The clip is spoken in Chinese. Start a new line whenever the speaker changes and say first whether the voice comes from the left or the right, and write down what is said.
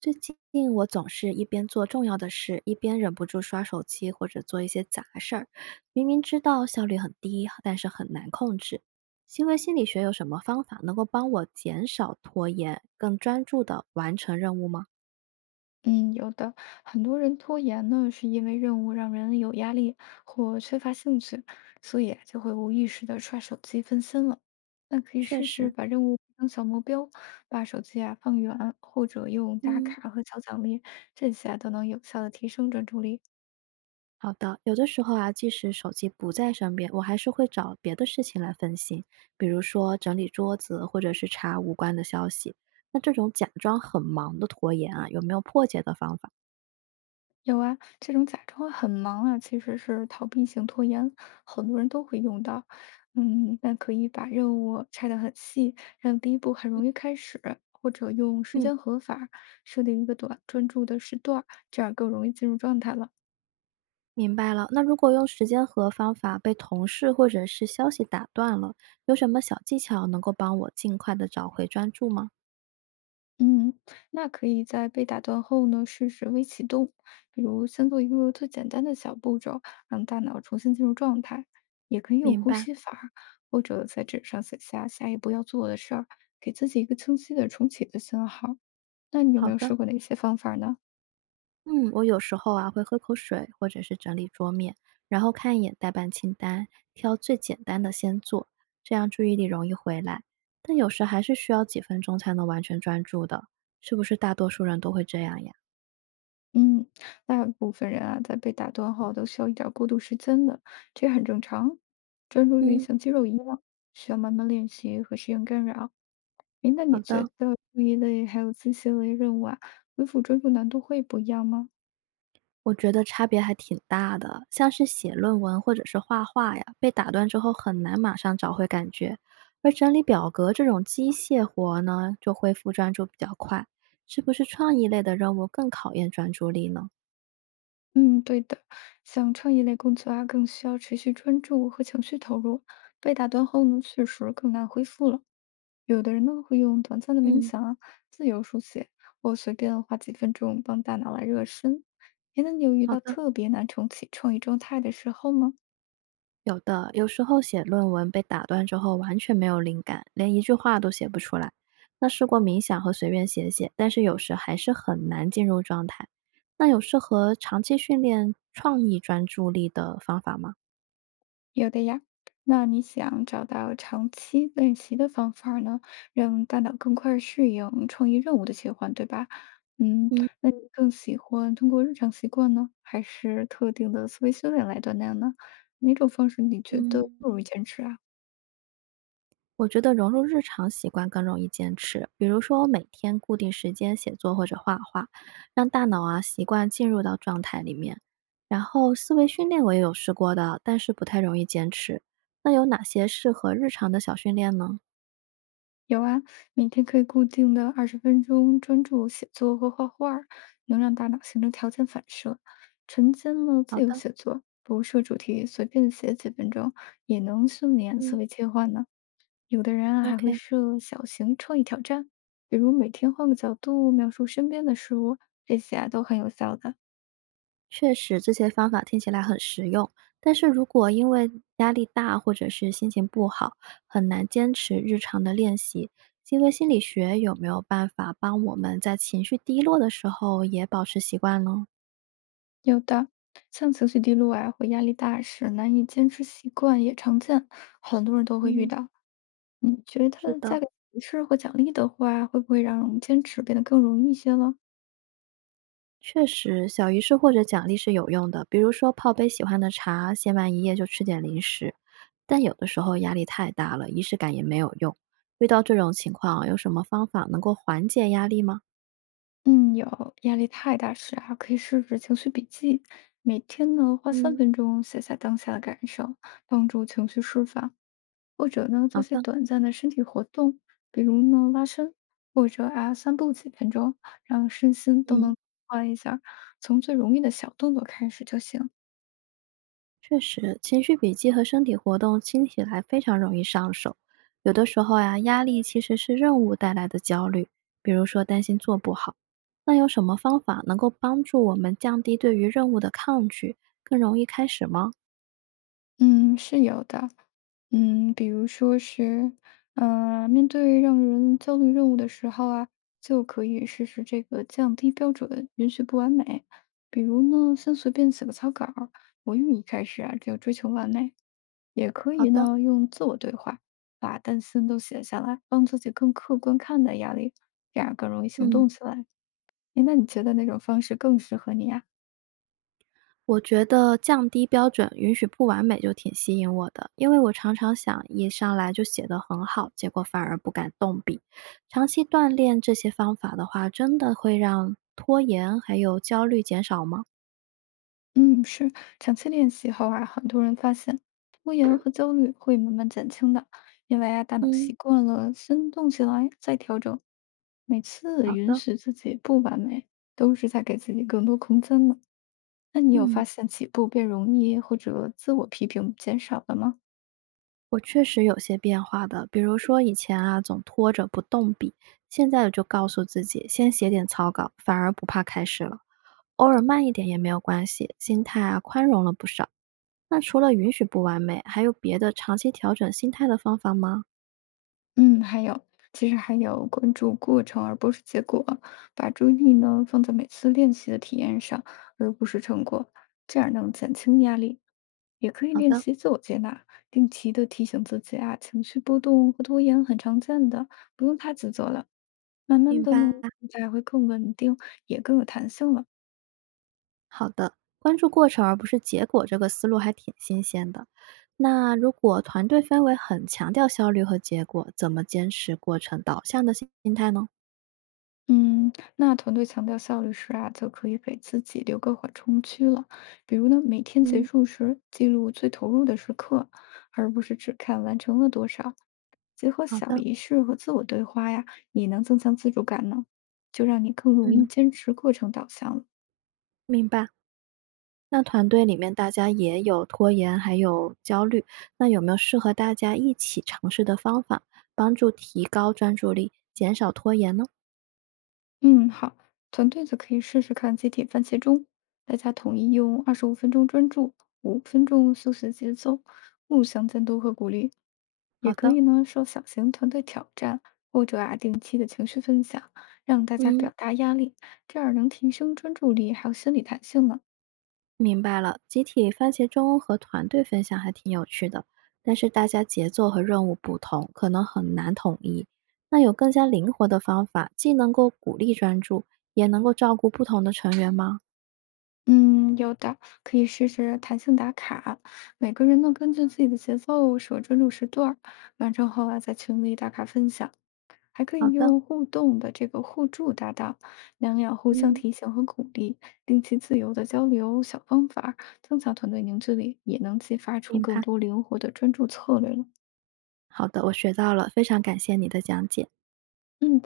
right: 最近我总是一边做重要的事，一边忍不住刷手机或者做一些杂事儿，明明知道效率很低，但是很难控制。行为心理学有什么方法能够帮我减少拖延，更专注的完成任务吗？
left: 嗯，有的，很多人拖延呢，是因为任务让人有压力或缺乏兴趣，所以就会无意识的刷手机分心了。那可以
right: 确
left: 试试
right: 实。
left: 把任务当小目标，把手机啊放远，或者用打
right: 嗯。
left: 卡和小奖励，这些啊都能有效的提升专注力。
right: 好的。有的时候啊，即使手机不在身边，我还是会找别的事情来分心，比如说整理桌子，或者是查无关的消息。那这种假装很忙的拖延啊，有没有破解的方法？
left: 有啊，这种假装很忙啊，其实是逃避型拖延，很多人都会用到。嗯，那可以把任务拆得很细，让第一步很容易开始，或者用时
right: 嗯。
left: 间合法设定一个短专注的时段儿，这样更容易进入状态了。
right: 明白了。那如果用时间和方法被同事或者是消息打断了，有什么小技巧能够帮我尽快的找回专注吗？
left: 嗯，那可以在被打断后呢，试试微启动，比如先做一个最简单的小步骤，让大脑重新进入状态。也可以用
right: 明
left: 呼
right: 白。
left: 吸法儿或者在纸上写下下一步要做的事儿，给自己一个清晰的重启的信号。那你有
right: 好
left: 没有
right: 的。
left: 试过哪些方法呢？
right: 嗯，我有时候啊会喝口水，或者是整理桌面，然后看一眼待办清单，挑最简单的先做，这样注意力容易回来。但有时还是需要几分钟才能完全专注的，是不是大多数人都会这样呀？
left: 嗯，大部分人啊，在被打断后都需要一点儿过渡时间的，这很正常。专注力
right: 嗯。
left: 像肌肉一样，需要慢慢练习和适应干扰。诶，那
right: 好
left: 你觉
right: 的。
left: 得注意力还有自信息类任务啊，恢复专注难度会不一样吗？
right: 我觉得差别还挺大的，像是写论文或者是画画呀，被打断之后很难马上找回感觉，而整理表格这种机械活儿呢，就恢复专注比较快。是不是创意类的任务更考验专注力呢？
left: 嗯，对的，像创意类工作啊，更需要持续专注和情绪投入，被打断后呢，确实更难恢复了。有的人呢会用短暂的冥
right: 嗯。
left: 想啊、自由书写，或随便花几分钟帮大脑来热身。诶，那你有遇
right: 好
left: 到
right: 的。
left: 特别难重启创意状态的时候吗？
right: 有的，有时候写论文被打断之后完全没有灵感，连一句话都写不出来。那试过冥想和随便写写，但是有时还是很难进入状态。那有适合长期训练创意专注力的方法吗？
left: 有的呀，那你想找到长期练习的方法儿呢，让大脑更快适应创意任务的切换，对吧？嗯，
right: 嗯。
left: 那你更喜欢通过日常习惯呢，还是特定的思维训练来锻炼呢？哪种方式你觉得
right: 嗯。
left: 更容易坚持啊？
right: 我觉得融入日常习惯更容易坚持。比如说，每天固定时间写作或者画画，让大脑啊习惯进入到状态里面。然后思维训练我也有试过的，但是不太容易坚持。那有哪些适合日常的小训练呢？
left: 有啊，每天可以固定的20分钟专注写作和画画儿能让大脑形成条件反射，晨间呢
right: 好
left: 自由
right: 的。
left: 写作，不设主题，随便写几分钟，也能训练思
right: 嗯
left: 维切换呢。有的人啊还会
right: ，OK。
left: 设小型创意挑战，比如每天换个角度描述身边的事物，这些啊都很有效的。
right: 确实，这些方法听起来很实用，但是如果因为压力大或者是心情不好，很难坚持日常的练习。行为心理学有没有办法帮我们在情绪低落的时候也保持习惯呢？
left: 有的像情绪低落啊或压力大时难以坚持习惯也常见，很多人都会遇
right: 嗯。
left: 到。你觉
right: 是
left: 得
right: 的。
left: 加个提示或奖励的话，会不会让我们坚持变得更容易一些了？
right: 确实，小仪式或者奖励是有用的，比如说泡杯喜欢的茶，写满一页就吃点零食。但有的时候压力太大了，仪式感也没有用。遇到这种情况，有什么方法能够缓解压力吗？
left: 嗯，有压力太大时啊，可以试试情绪笔记，每天呢花三
right: 嗯。
left: 分钟写下当下的感受，帮助情绪释放。或者呢
right: 好
left: 做些
right: 的。
left: 短暂的身体活动，比如呢拉伸，或者啊散步几分钟，让身心都
right: 嗯。
left: 能换一下儿从最容易的小动作开始就行。
right: 确实，情绪笔记和身体活动听起来非常容易上手。有的时候呀、压力其实是任务带来的焦虑，比如说担心做不好。那有什么方法能够帮助我们降低对于任务的抗拒，更容易开始吗？
left: 嗯，是有的。嗯，比如说是，面对让人焦虑任务的时候啊，就可以试试这个降低标准，允许不完美。比如呢，先随便写个草稿儿，不用一开始啊就追求完美。也可
right: 好
left: 以
right: 的。
left: 呢，用自我对话，把担心都写下来，帮自己更客观看待压力，这样更容易行
right: 嗯。
left: 动起来。诶那你觉得哪种方式更适合你呀？
right: 我觉得降低标准，允许不完美就挺吸引我的，因为我常常想一上来就写得很好，结果反而不敢动笔。长期锻炼这些方法的话，真的会让拖延还有焦虑减少吗？
left: 嗯，是，长期练习后啊，很多人发现拖延和焦虑会慢慢减轻的，因为啊，大脑
right: 嗯。
left: 习惯了先动起来，再调整。每次
right: 好
left: 允
right: 的。
left: 许自己不完美，都是在给自己更多空间呢。那你有
right: 嗯，
left: 发现起步变容易，或者自我批评减少了吗？
right: 我确实有些变化的，比如说以前啊总拖着不动笔，现在我就告诉自己先写点草稿，反而不怕开始了。偶尔慢一点也没有关系，心态啊宽容了不少。那除了允许不完美，还有别的长期调整心态的方法吗？
left: 嗯，还有，其实还有关注过程而不是结果，把注意力呢放在每次练习的体验上，而不是成果，这样能减轻压力。也可以
right: 好
left: 练
right: 的。
left: 习自我接纳，定期的提醒自己啊，情绪波动和拖延很常见的，不用太自责了。慢慢
right: 明
left: 的呢，
right: 白。
left: 才会更稳定，也更有弹性了。
right: 好的。关注过程而不是结果，这个思路还挺新鲜的。那如果团队氛围很强调效率和结果，怎么坚持过程导向的心态呢？
left: 嗯，那团队强调效率时啊，就可以给自己留个缓冲区了。比如呢，每天结
right: 嗯。
left: 束时记录最投入的时刻，而不是只看完成了多少。结合
right: 好
left: 小
right: 的。
left: 仪式和自我对话呀，也能增强自主感呢，就让你更容易
right: 嗯。
left: 坚持过程导向了。
right: 明白。那团队里面大家也有拖延，还有焦虑，那有没有适合大家一起尝试的方法，帮助提高专注力，减少拖延呢？
left: 嗯，好，团队则可以试试看集体番茄钟，大家统一用25分钟专注，五分钟休息节奏，互相监督和鼓励。也
right: 好
left: 可
right: 的。
left: 以呢，受小型团队挑战，或者啊定期的情绪分享，让大家
right: 嗯。
left: 表达压力，这样能提升专注力还有心理弹性呢。
right: 明白了，集体番茄钟和团队分享还挺有趣的，但是大家节奏和任务不同，可能很难统一。那有更加灵活的方法，既能够鼓励专注，也能够照顾不同的成员吗？
left: 嗯，有的可以试试弹性打卡，每个人呢根据自己的节奏设专注时段儿，完成后啊在群里打卡分享。还可
right: 好
left: 以
right: 的。
left: 用互动的这个互助搭档，两两互相
right: 嗯。
left: 提醒和鼓励，定期自由的交流小方法儿增强团队凝聚力，也能激发出
right: 明白。
left: 更多灵活的专注策略了。
right: 好的，我学到了，非常感谢你的讲解。
left: 嗯，不